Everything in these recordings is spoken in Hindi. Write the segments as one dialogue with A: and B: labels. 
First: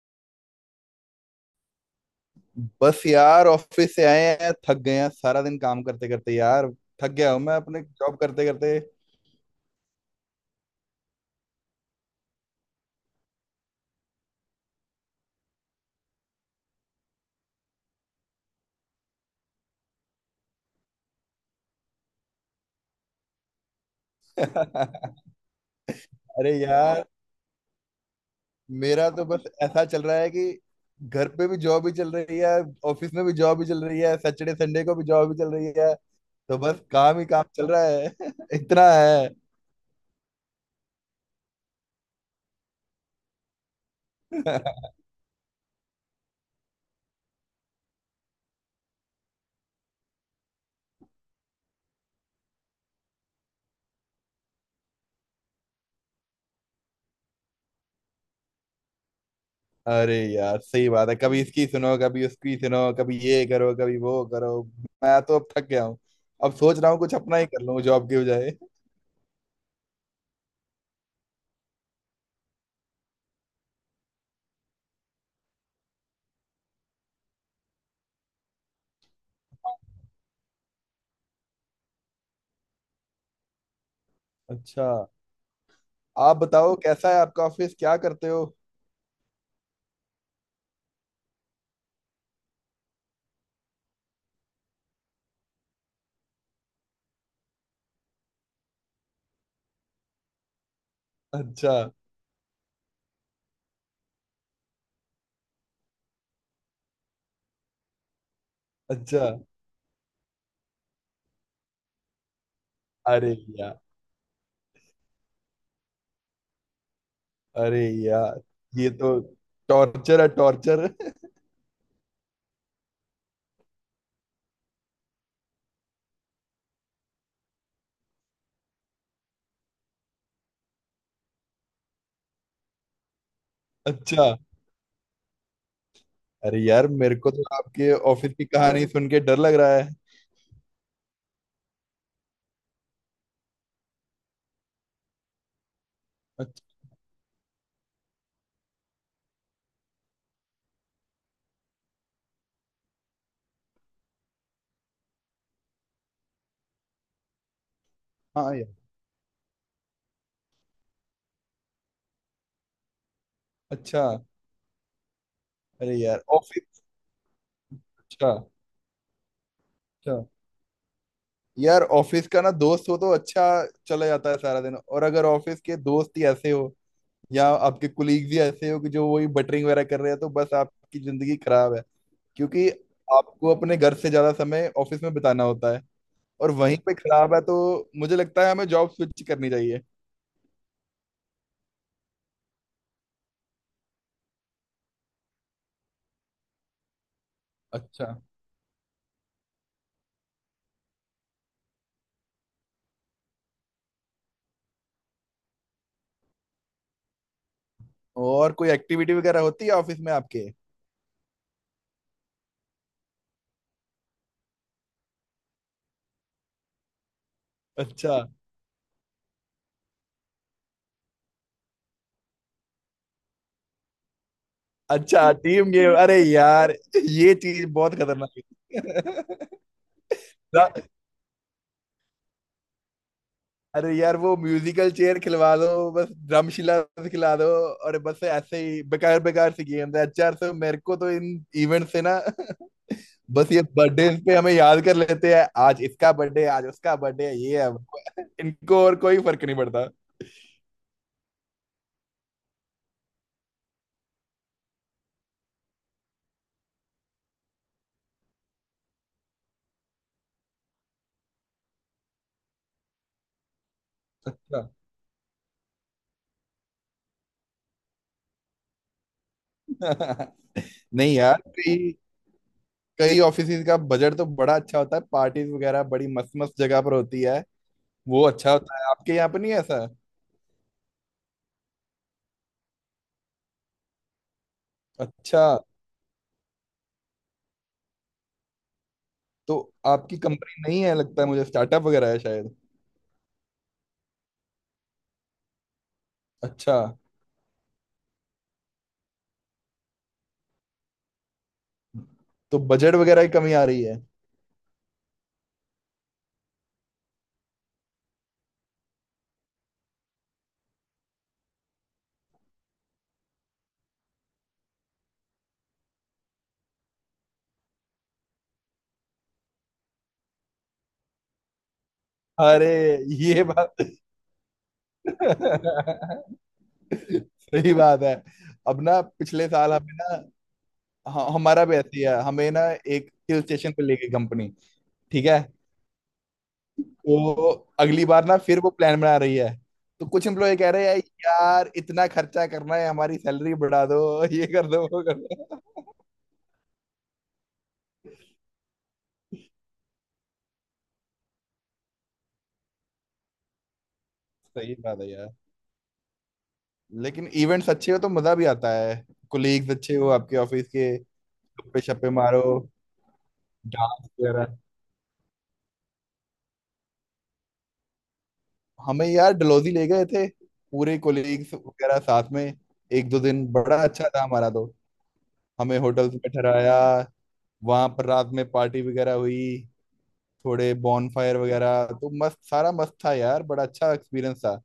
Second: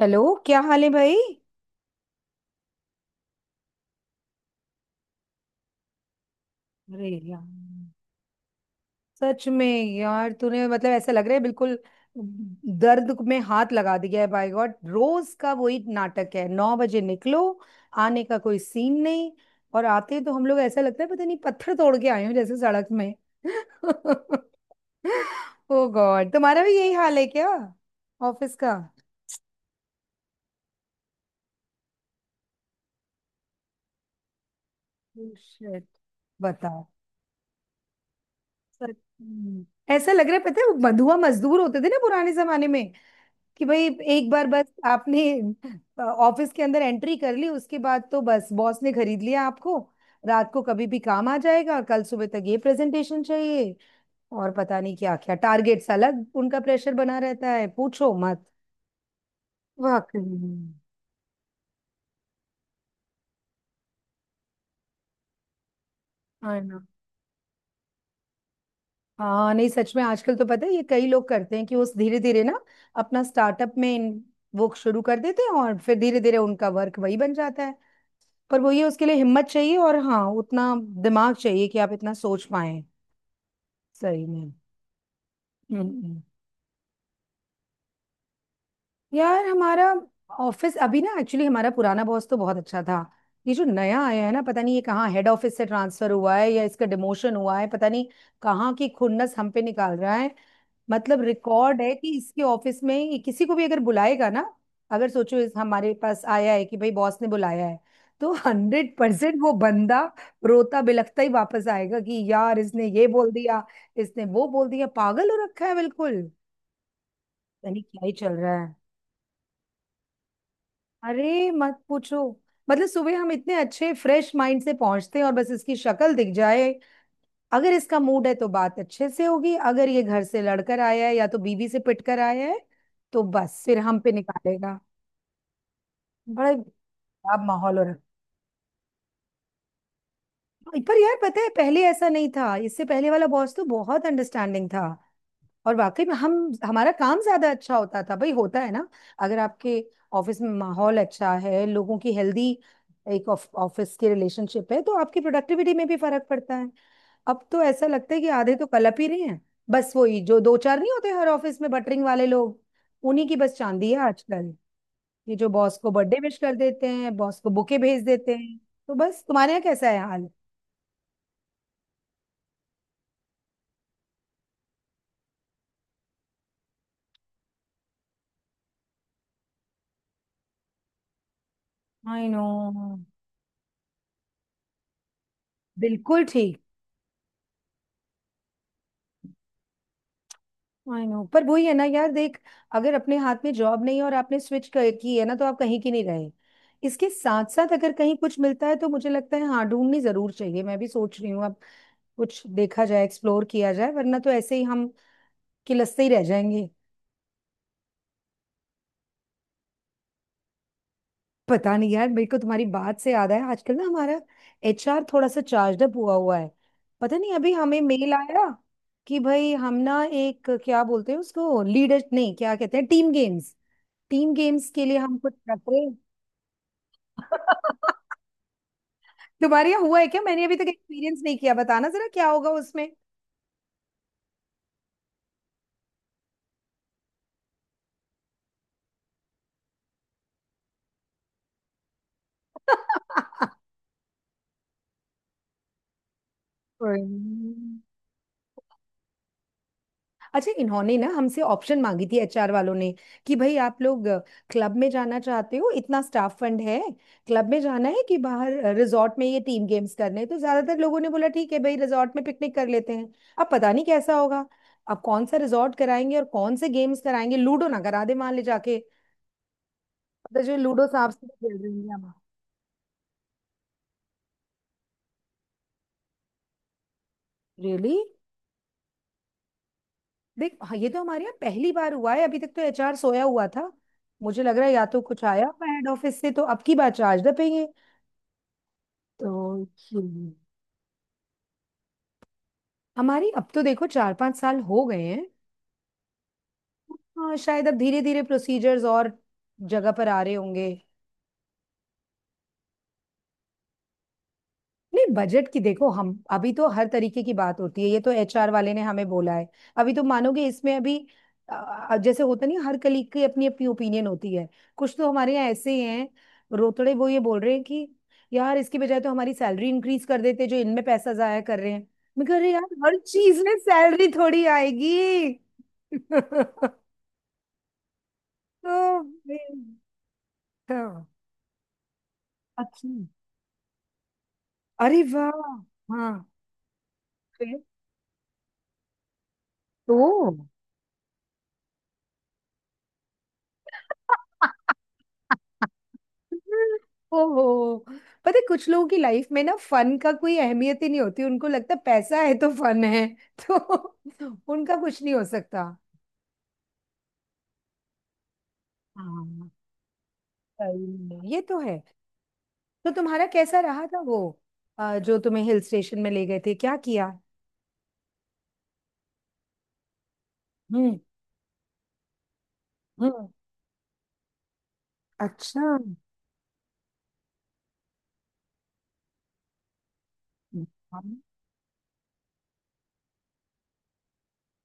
A: हेलो, क्या हाल है भाई?
B: बस यार ऑफिस से आए हैं, थक गए हैं सारा दिन काम करते करते यार।
A: अरे
B: थक गया हूं
A: यार।
B: मैं अपने जॉब करते करते।
A: सच में। यार तूने मतलब ऐसा लग रहा है बिल्कुल दर्द में हाथ लगा दिया है। बाय गॉड, रोज का वही नाटक है। 9 बजे निकलो, आने का कोई सीन नहीं। और आते तो हम लोग ऐसा लगता है पता नहीं पत्थर तोड़ के आए हो जैसे सड़क में। ओ गॉड,
B: अरे
A: तुम्हारा भी यही
B: यार,
A: हाल है क्या ऑफिस का?
B: मेरा तो बस ऐसा चल रहा है कि घर पे भी जॉब ही चल रही है, ऑफिस में भी जॉब ही चल रही है, सैटरडे संडे को भी जॉब ही चल रही
A: शिट।
B: है। तो बस
A: बताओ।
B: काम ही काम चल रहा है। इतना
A: सच
B: है।
A: में। ऐसा लग रहा है, पता है वो बंधुआ मजदूर होते थे ना पुराने जमाने में, कि भाई एक बार बस आपने ऑफिस के अंदर एंट्री कर ली, उसके बाद तो बस बॉस ने खरीद लिया आपको। रात को कभी भी काम आ जाएगा, कल सुबह तक ये प्रेजेंटेशन चाहिए। और पता नहीं क्या क्या टारगेट्स अलग, उनका प्रेशर बना रहता है, पूछो मत।
B: अरे
A: वाकई
B: यार,
A: में।
B: सही बात है, कभी इसकी सुनो कभी उसकी सुनो, कभी ये करो कभी वो करो। मैं तो अब थक गया हूँ। अब
A: है
B: सोच
A: ना।
B: रहा हूँ कुछ अपना ही कर लूँ जॉब के बजाय।
A: हाँ नहीं, सच में आजकल तो पता है ये कई लोग करते हैं कि वो धीरे धीरे ना अपना स्टार्टअप में वो शुरू कर देते हैं और फिर धीरे धीरे उनका वर्क वही बन जाता है। पर वो ये, उसके लिए हिम्मत चाहिए और हाँ उतना दिमाग चाहिए कि आप इतना सोच पाए। सही में।
B: अच्छा।
A: हम्म हम्म।
B: आप बताओ कैसा है आपका ऑफिस, क्या करते हो?
A: यार हमारा ऑफिस अभी ना, एक्चुअली हमारा पुराना बॉस तो बहुत अच्छा था। ये जो नया आया है ना, पता नहीं ये कहाँ हेड ऑफिस से ट्रांसफर हुआ है या इसका डिमोशन हुआ है, पता नहीं कहाँ की खुन्नस हम पे निकाल रहा है। मतलब
B: अच्छा।
A: रिकॉर्ड है कि इसके ऑफिस में ही किसी को भी अगर बुलाएगा ना, अगर सोचो इस हमारे पास आया है कि भाई बॉस ने बुलाया है, तो हंड्रेड
B: अच्छा।
A: परसेंट वो बंदा रोता बिलखता ही वापस आएगा कि यार इसने ये बोल
B: अरे
A: दिया,
B: यार।
A: इसने वो बोल दिया। पागल हो रखा है बिल्कुल। यानी
B: अरे
A: क्या ही चल
B: यार,
A: रहा है।
B: ये तो टॉर्चर है, टॉर्चर।
A: अरे मत पूछो। मतलब सुबह हम इतने अच्छे फ्रेश माइंड से पहुंचते हैं और बस इसकी शक्ल दिख जाए, अगर इसका मूड है तो बात अच्छे से होगी, अगर ये घर से लड़कर आया है या तो बीवी से पिट कर आया है तो बस फिर हम पे
B: अच्छा।
A: निकालेगा। बड़ा
B: अरे यार, मेरे को तो
A: खराब माहौल हो
B: आपके
A: रहा
B: ऑफिस की कहानी सुन के डर लग रहा है।
A: है। पर यार पता है पहले ऐसा नहीं था, इससे पहले वाला बॉस तो बहुत अंडरस्टैंडिंग था और वाकई में हम,
B: अच्छा।
A: हमारा काम ज्यादा अच्छा होता था। भाई होता है ना, अगर आपके ऑफिस में माहौल अच्छा है, लोगों की हेल्दी एक ऑफिस की रिलेशनशिप है, तो आपकी प्रोडक्टिविटी में भी फर्क पड़ता है। अब तो ऐसा लगता है कि आधे
B: हाँ
A: तो
B: यार।
A: कलप ही रहे हैं। बस वही जो दो चार नहीं होते हर ऑफिस में, बटरिंग वाले लोग, उन्हीं की बस चांदी है
B: अच्छा।
A: आजकल। ये जो बॉस को
B: अरे
A: बर्थडे
B: यार
A: विश कर
B: ऑफिस।
A: देते हैं, बॉस को बुके भेज
B: अच्छा।
A: देते हैं। तो बस तुम्हारे यहाँ कैसा है
B: अच्छा
A: हाल?
B: यार, ऑफिस का ना दोस्त हो तो अच्छा चला जाता है सारा दिन। और अगर ऑफिस के दोस्त ही ऐसे हो, या आपके कुलीग्स ही ऐसे हो कि जो वही बटरिंग वगैरह कर रहे हैं, तो बस आपकी जिंदगी खराब है।
A: I know.
B: क्योंकि आपको अपने घर से ज्यादा समय ऑफिस में बिताना होता है।
A: बिल्कुल
B: और
A: ठीक।
B: वहीं पे खराब है तो मुझे लगता है हमें जॉब स्विच करनी चाहिए।
A: आई नो, पर वही है ना यार, देख अगर अपने हाथ में जॉब नहीं है और आपने स्विच कर की है ना तो आप कहीं की नहीं रहे। इसके साथ साथ अगर
B: अच्छा।
A: कहीं कुछ मिलता है तो मुझे लगता है हाँ, ढूंढनी जरूर चाहिए। मैं भी सोच रही हूँ अब, कुछ देखा जाए, एक्सप्लोर किया जाए, वरना तो ऐसे ही हम किलसते ही रह जाएंगे।
B: और कोई एक्टिविटी वगैरह होती है ऑफिस में आपके?
A: पता नहीं यार, मेरे को तुम्हारी बात से याद आया, आजकल ना हमारा एचआर थोड़ा सा चार्ज अप हुआ हुआ है। पता नहीं, अभी हमें मेल
B: अच्छा।
A: आया कि भाई हम ना एक क्या बोलते हैं उसको, लीडर नहीं क्या कहते हैं, टीम गेम्स, टीम गेम्स के लिए हम
B: अच्छा
A: कुछ रख
B: टीम
A: रहे
B: गेम,
A: हैं।
B: अरे यार, ये चीज बहुत खतरनाक है।
A: तुम्हारे यहाँ हुआ है क्या? मैंने अभी तक
B: रा-
A: एक्सपीरियंस नहीं किया, बताना जरा क्या होगा उसमें।
B: अरे यार, वो म्यूजिकल चेयर खिलवा दो, बस ड्रमशिला खिला दो, और बस ऐसे ही बेकार बेकार सी गेम है। अच्छा यार सर, मेरे को तो इन इवेंट से ना। बस ये बर्थडे पे हमें याद कर लेते हैं, आज इसका बर्थडे है, आज उसका बर्थडे है, ये है
A: हम्म।
B: वो है। इनको और कोई फर्क नहीं पड़ता।
A: अच्छा, इन्होंने ना हमसे ऑप्शन मांगी थी एचआर वालों ने कि भाई आप लोग क्लब में जाना चाहते हो, इतना स्टाफ फंड है, क्लब में जाना है कि बाहर रिजॉर्ट में ये टीम गेम्स करने हैं। तो ज्यादातर लोगों ने बोला ठीक है भाई रिजॉर्ट में पिकनिक कर लेते हैं। अब पता नहीं कैसा होगा,
B: अच्छा।
A: अब कौन सा रिजॉर्ट कराएंगे और कौन से गेम्स कराएंगे, लूडो ना करा दे मान ले जाके, तो जो लूडो सांप
B: नहीं यार,
A: सीढ़ी खेल रही
B: कई
A: हैं हम।
B: कई ऑफिस का बजट तो बड़ा अच्छा होता है, पार्टीज वगैरह बड़ी मस्त मस्त जगह पर होती है।
A: रियली?
B: वो अच्छा होता है। आपके यहाँ पर नहीं है ऐसा?
A: देख हाँ, ये तो हमारे यहाँ पहली बार हुआ है, अभी तक तो एचआर सोया हुआ था। मुझे लग रहा है या तो कुछ
B: अच्छा।
A: आया हुआ हेड ऑफिस से, तो अब की बार चार्ज द पेंगे। तो
B: तो आपकी
A: हम्म,
B: कंपनी नहीं है लगता है मुझे, स्टार्टअप वगैरह है शायद।
A: हमारी, अब तो देखो 4-5 साल हो गए हैं।
B: अच्छा।
A: हाँ शायद अब धीरे धीरे प्रोसीजर्स और जगह पर आ रहे होंगे।
B: तो बजट वगैरह की कमी आ रही है?
A: नहीं बजट की, देखो हम अभी तो हर तरीके की बात होती है, ये तो एचआर वाले ने हमें बोला है। अभी तो मानोगे इसमें, अभी जैसे होता नहीं है, हर कलीग की अपनी अपनी ओपिनियन होती है। कुछ तो हमारे यहाँ ऐसे ही हैं, रोतड़े वो ये बोल रहे हैं कि यार इसकी बजाय तो हमारी सैलरी इंक्रीज कर देते, जो इनमें पैसा जाया कर रहे हैं। मैं कह रही यार,
B: अरे
A: हर चीज
B: ये
A: में
B: बात।
A: सैलरी थोड़ी आएगी। तो
B: सही बात है। अब ना पिछले
A: फिर-
B: साल हमें ना,
A: हाँ।
B: हमारा भी ऐसी है, हमें ना
A: अच्छा।
B: एक हिल स्टेशन पे ले गई कंपनी।
A: अरे
B: ठीक
A: वाह।
B: है।
A: हाँ।
B: तो
A: फिर
B: अगली बार ना फिर वो प्लान बना रही है। तो कुछ
A: तो।
B: एम्प्लॉय कह रहे हैं यार, इतना खर्चा करना है हमारी सैलरी बढ़ा दो, ये कर दो वो कर दो।
A: ओहो। पता है कुछ लोगों की लाइफ में ना फन का कोई अहमियत ही नहीं होती, उनको लगता है पैसा है तो फन है। तो
B: सही
A: उनका
B: बात
A: कुछ
B: है
A: नहीं हो
B: यार।
A: सकता।
B: लेकिन इवेंट्स अच्छे हो तो मजा भी आता है।
A: हाँ।
B: कोलीग्स अच्छे हो आपके ऑफिस
A: सही
B: के,
A: में ये तो
B: गप्पे
A: है।
B: शप्पे मारो,
A: तो तुम्हारा कैसा रहा था
B: डांस
A: वो
B: वगैरह।
A: जो तुम्हें हिल स्टेशन में ले गए थे, क्या किया?
B: हमें यार डलोजी ले गए थे, पूरे
A: हम्म।
B: कोलीग्स वगैरह साथ में। एक दो
A: हम्म।
B: दिन बड़ा अच्छा था हमारा तो।
A: अच्छा।
B: हमें होटल्स में ठहराया, वहां पर रात में पार्टी वगैरह हुई, थोड़े बॉनफायर वगैरह, तो मस्त, सारा मस्त था यार, बड़ा अच्छा एक्सपीरियंस था।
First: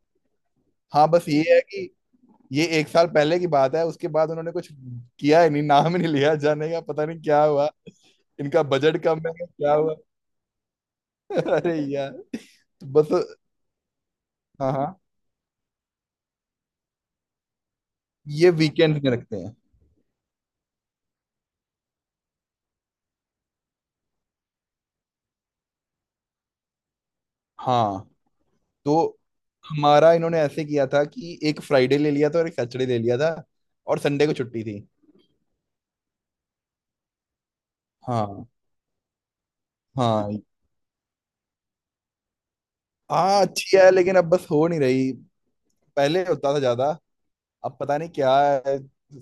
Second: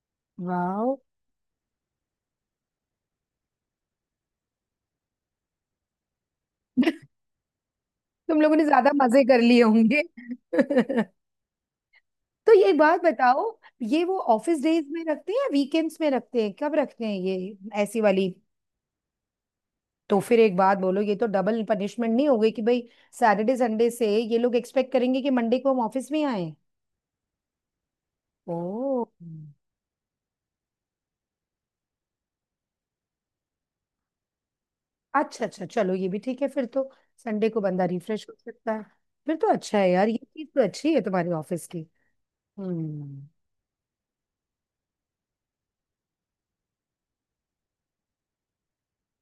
A: वाह।
B: हाँ, बस ये है कि ये एक साल पहले की बात है, उसके बाद उन्होंने कुछ किया ही नहीं, नाम ही नहीं लिया जाने का, पता नहीं क्या हुआ।
A: तुम लोगों
B: इनका
A: ने ज्यादा
B: बजट कम
A: मजे
B: है
A: कर लिए
B: क्या हुआ।
A: होंगे।
B: अरे यार
A: तो ये
B: तो
A: बात
B: बस।
A: बताओ, ये वो ऑफिस
B: हाँ
A: डेज
B: हाँ।
A: में रखते हैं या वीकेंड्स में रखते हैं, कब रखते हैं ये ऐसी वाली?
B: ये वीकेंड में रखते हैं।
A: तो फिर एक बात बोलो, ये तो डबल पनिशमेंट नहीं हो गई कि भाई सैटरडे संडे से ये लोग एक्सपेक्ट करेंगे कि मंडे को हम ऑफिस में आए?
B: हाँ।
A: ओ।
B: तो हमारा इन्होंने ऐसे किया था कि एक फ्राइडे ले लिया था और एक सैटरडे ले लिया था, और संडे को छुट्टी थी।
A: अच्छा अच्छा, चलो ये भी ठीक है फिर तो, संडे को बंदा रिफ्रेश हो
B: हाँ।
A: सकता है। फिर तो अच्छा है यार, ये
B: हाँ।
A: चीज तो अच्छी है तुम्हारी ऑफिस की। हम्म।
B: हाँ, अच्छी है, लेकिन अब बस हो नहीं रही। पहले होता था ज्यादा। अब पता नहीं क्या है।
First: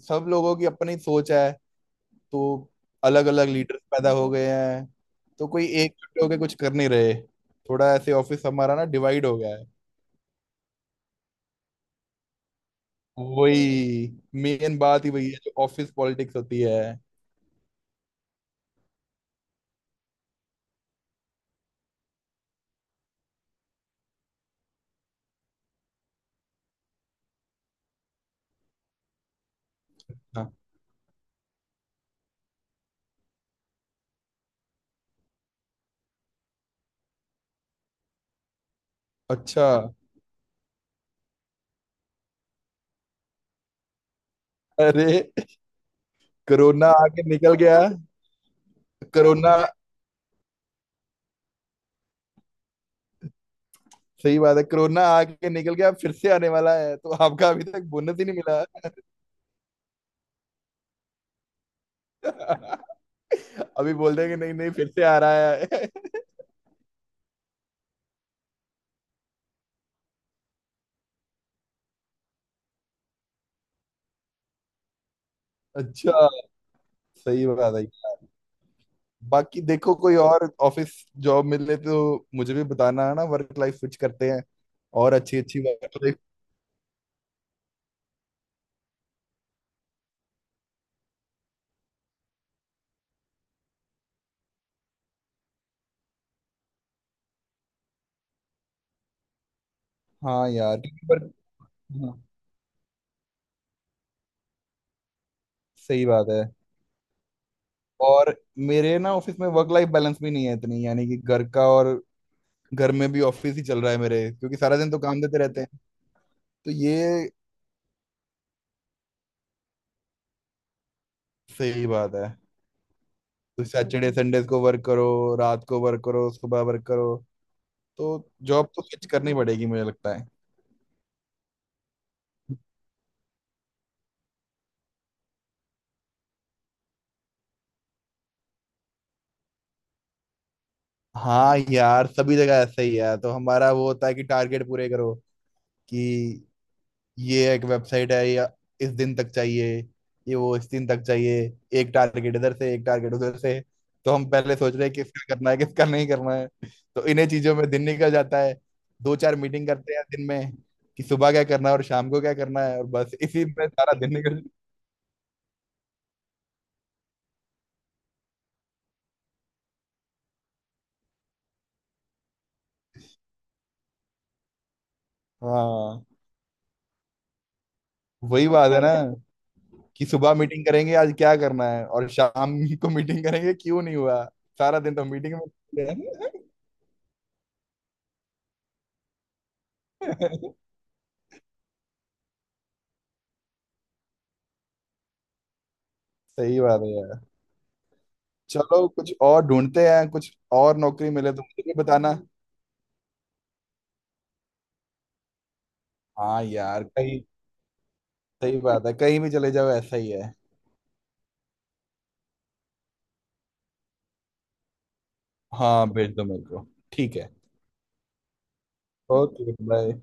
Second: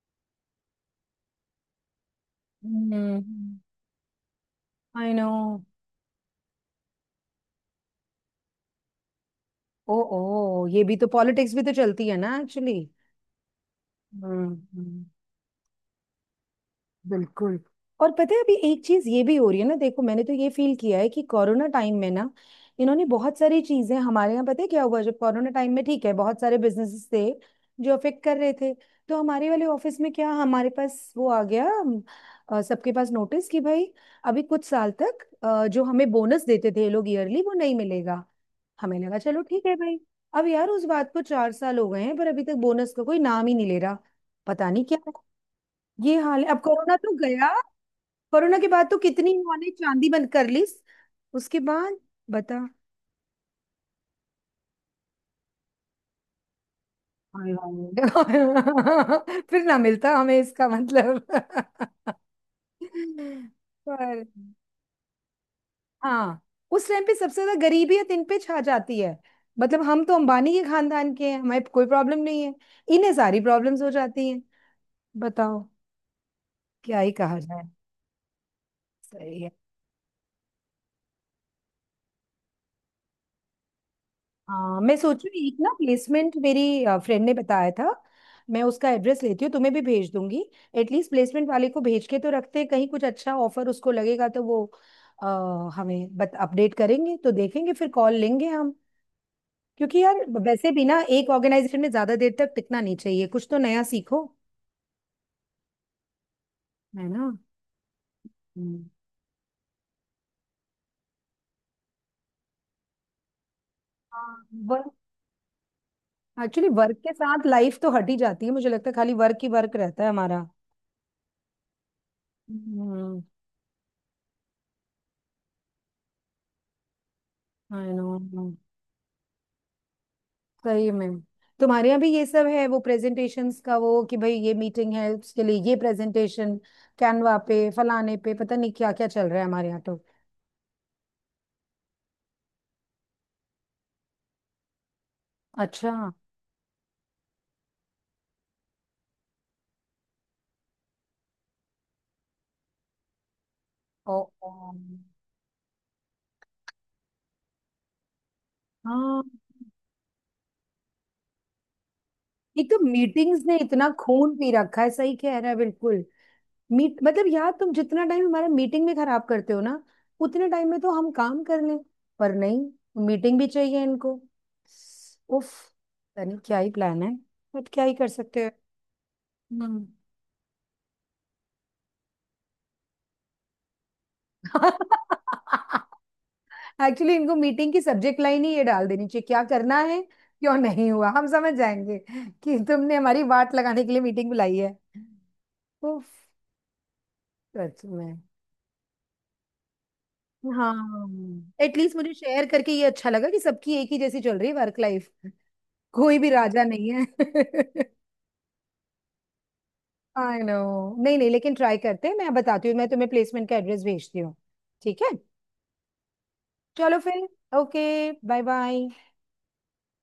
B: सब लोगों की अपनी सोच है। तो अलग अलग
A: हम्म।
B: लीडर्स पैदा हो गए हैं।
A: आई नो।
B: तो कोई एक जुट होके कुछ कर नहीं रहे। थोड़ा ऐसे ऑफिस हमारा ना डिवाइड हो गया है।
A: ओ, ओ, ये भी तो, पॉलिटिक्स भी तो चलती है ना एक्चुअली।
B: वही, मेन
A: हम्म।
B: बात ही वही है, जो ऑफिस पॉलिटिक्स होती है।
A: बिल्कुल। और पता है अभी एक चीज ये भी हो रही है ना, देखो मैंने तो ये फील किया है कि कोरोना टाइम में ना इन्होंने बहुत सारी चीजें हमारे यहाँ, पता है क्या हुआ जब कोरोना टाइम में, ठीक है बहुत सारे बिजनेसेस थे जो अफेक्ट कर रहे थे, तो हमारे वाले ऑफिस में क्या,
B: हाँ।
A: हमारे पास वो आ गया, सबके पास नोटिस कि भाई अभी कुछ साल तक जो हमें बोनस देते थे ये लोग ईयरली, वो नहीं मिलेगा। हमें लगा चलो
B: अच्छा।
A: ठीक है भाई। अब यार उस बात को 4 साल हो गए हैं पर अभी तक बोनस का कोई नाम ही नहीं ले रहा। पता नहीं क्या
B: अरे
A: ये हाल है। अब
B: कोरोना
A: कोरोना तो
B: आके
A: गया,
B: निकल गया।
A: कोरोना के बाद तो कितनी
B: कोरोना।
A: इन्होंने चांदी बंद कर ली। उसके बाद, बता।
B: सही बात है, कोरोना आके निकल गया, फिर से आने वाला है, तो आपका
A: हाय
B: अभी तक बोनस ही नहीं मिला।
A: हाय। फिर ना मिलता हमें, इसका मतलब।
B: अभी बोल
A: पर
B: देंगे नहीं नहीं, फिर से आ रहा है।
A: हाँ, उस टाइम पे सबसे ज्यादा गरीबियत इन पे छा जाती है। मतलब हम तो अंबानी के खानदान के हैं, हमें कोई प्रॉब्लम नहीं है, इन्हें सारी प्रॉब्लम्स हो जाती हैं। बताओ।
B: अच्छा।
A: क्या ही कहा
B: सही
A: जाए।
B: बात है।
A: सही है।
B: बाकी देखो कोई और ऑफिस, जॉब मिले तो मुझे भी बताना है ना, वर्क लाइफ स्विच करते हैं।
A: हाँ, मैं
B: और
A: सोचू
B: अच्छी
A: एक
B: अच्छी
A: ना,
B: वर्क लाइफ।
A: प्लेसमेंट मेरी फ्रेंड ने बताया था, मैं उसका एड्रेस लेती हूँ, तुम्हें भी भेज दूंगी। एटलीस्ट प्लेसमेंट वाले को भेज के तो रखते हैं, कहीं कुछ अच्छा ऑफर उसको लगेगा तो वो अ, हमें बत अपडेट करेंगे, तो देखेंगे फिर, कॉल लेंगे हम। क्योंकि यार,
B: हाँ
A: वैसे
B: यार
A: भी ना
B: क्योंकि
A: एक ऑर्गेनाइजेशन में ज्यादा
B: हाँ,
A: देर तक टिकना नहीं चाहिए, कुछ तो नया सीखो।
B: सही बात है।
A: है ना।
B: और
A: हम्म।
B: मेरे ना ऑफिस में वर्क लाइफ बैलेंस भी नहीं है इतनी, यानी कि घर का और घर में भी ऑफिस ही चल रहा है मेरे,
A: हाँ।
B: क्योंकि सारा दिन
A: वर्क,
B: तो काम देते रहते हैं।
A: एक्चुअली
B: तो
A: वर्क के
B: ये
A: साथ लाइफ तो हट ही जाती है, मुझे लगता है खाली वर्क ही वर्क रहता है हमारा।
B: सही बात है।
A: हम्म।
B: तो सैटरडे संडे को वर्क करो, रात को वर्क करो, सुबह वर्क करो।
A: I know.
B: तो जॉब तो स्विच करनी पड़ेगी मुझे लगता है।
A: सही में। तुम्हारे यहाँ भी ये सब है, वो प्रेजेंटेशंस का, वो कि भाई ये मीटिंग है उसके लिए ये प्रेजेंटेशन, कैनवा पे फलाने पे, पता नहीं क्या क्या चल रहा है हमारे यहाँ तो।
B: हाँ यार, सभी जगह ऐसा ही है। तो हमारा वो होता है कि टारगेट पूरे करो,
A: अच्छा।
B: कि ये एक वेबसाइट है या इस दिन तक चाहिए, ये वो इस दिन तक चाहिए, एक टारगेट इधर से एक टारगेट उधर से, तो
A: ओ,
B: हम
A: ओ।
B: पहले सोच रहे हैं किसका करना है किसका नहीं करना है। तो इन्हीं चीजों में दिन निकल जाता है। दो
A: हाँ।
B: चार मीटिंग करते हैं दिन में, कि सुबह क्या करना है और शाम को क्या करना
A: एक तो
B: है, और बस
A: मीटिंग्स
B: इसी
A: ने
B: में
A: इतना
B: सारा दिन
A: खून
B: निकल।
A: पी रखा है, सही कह रहा है बिल्कुल। मीट मतलब यार तुम जितना टाइम हमारा मीटिंग में खराब करते हो ना, उतने टाइम में तो हम काम कर लें। पर नहीं, मीटिंग भी चाहिए इनको। उफ,
B: हाँ
A: पता नहीं क्या ही प्लान है। बट क्या ही कर
B: वही
A: सकते
B: बात है ना,
A: हैं।
B: कि सुबह मीटिंग करेंगे आज क्या करना है और शाम को मीटिंग करेंगे क्यों नहीं हुआ। सारा दिन तो मीटिंग में।
A: एक्चुअली इनको मीटिंग की सब्जेक्ट लाइन ही ये डाल देनी चाहिए, क्या करना है, क्यों नहीं हुआ, हम समझ जाएंगे कि तुमने हमारी वाट लगाने के लिए मीटिंग बुलाई है। उफ।
B: सही बात है यार।
A: सच में।
B: चलो कुछ और ढूंढते हैं, कुछ और
A: हाँ।
B: नौकरी मिले तो मुझे भी
A: एटलीस्ट मुझे
B: बताना।
A: शेयर करके ये अच्छा लगा कि सबकी एक ही जैसी चल रही है वर्क लाइफ, कोई भी
B: हाँ
A: राजा
B: यार
A: नहीं है।
B: कहीं, सही बात है कहीं भी चले जाओ ऐसा ही है।
A: I know. नहीं नहीं, लेकिन ट्राई करते हैं, मैं बताती हूँ, मैं तुम्हें प्लेसमेंट का एड्रेस भेजती हूँ। ठीक है,
B: हाँ भेज दो मेरे को।
A: चलो
B: ठीक
A: फिर।
B: है।
A: Okay, bye bye.
B: Okay bye.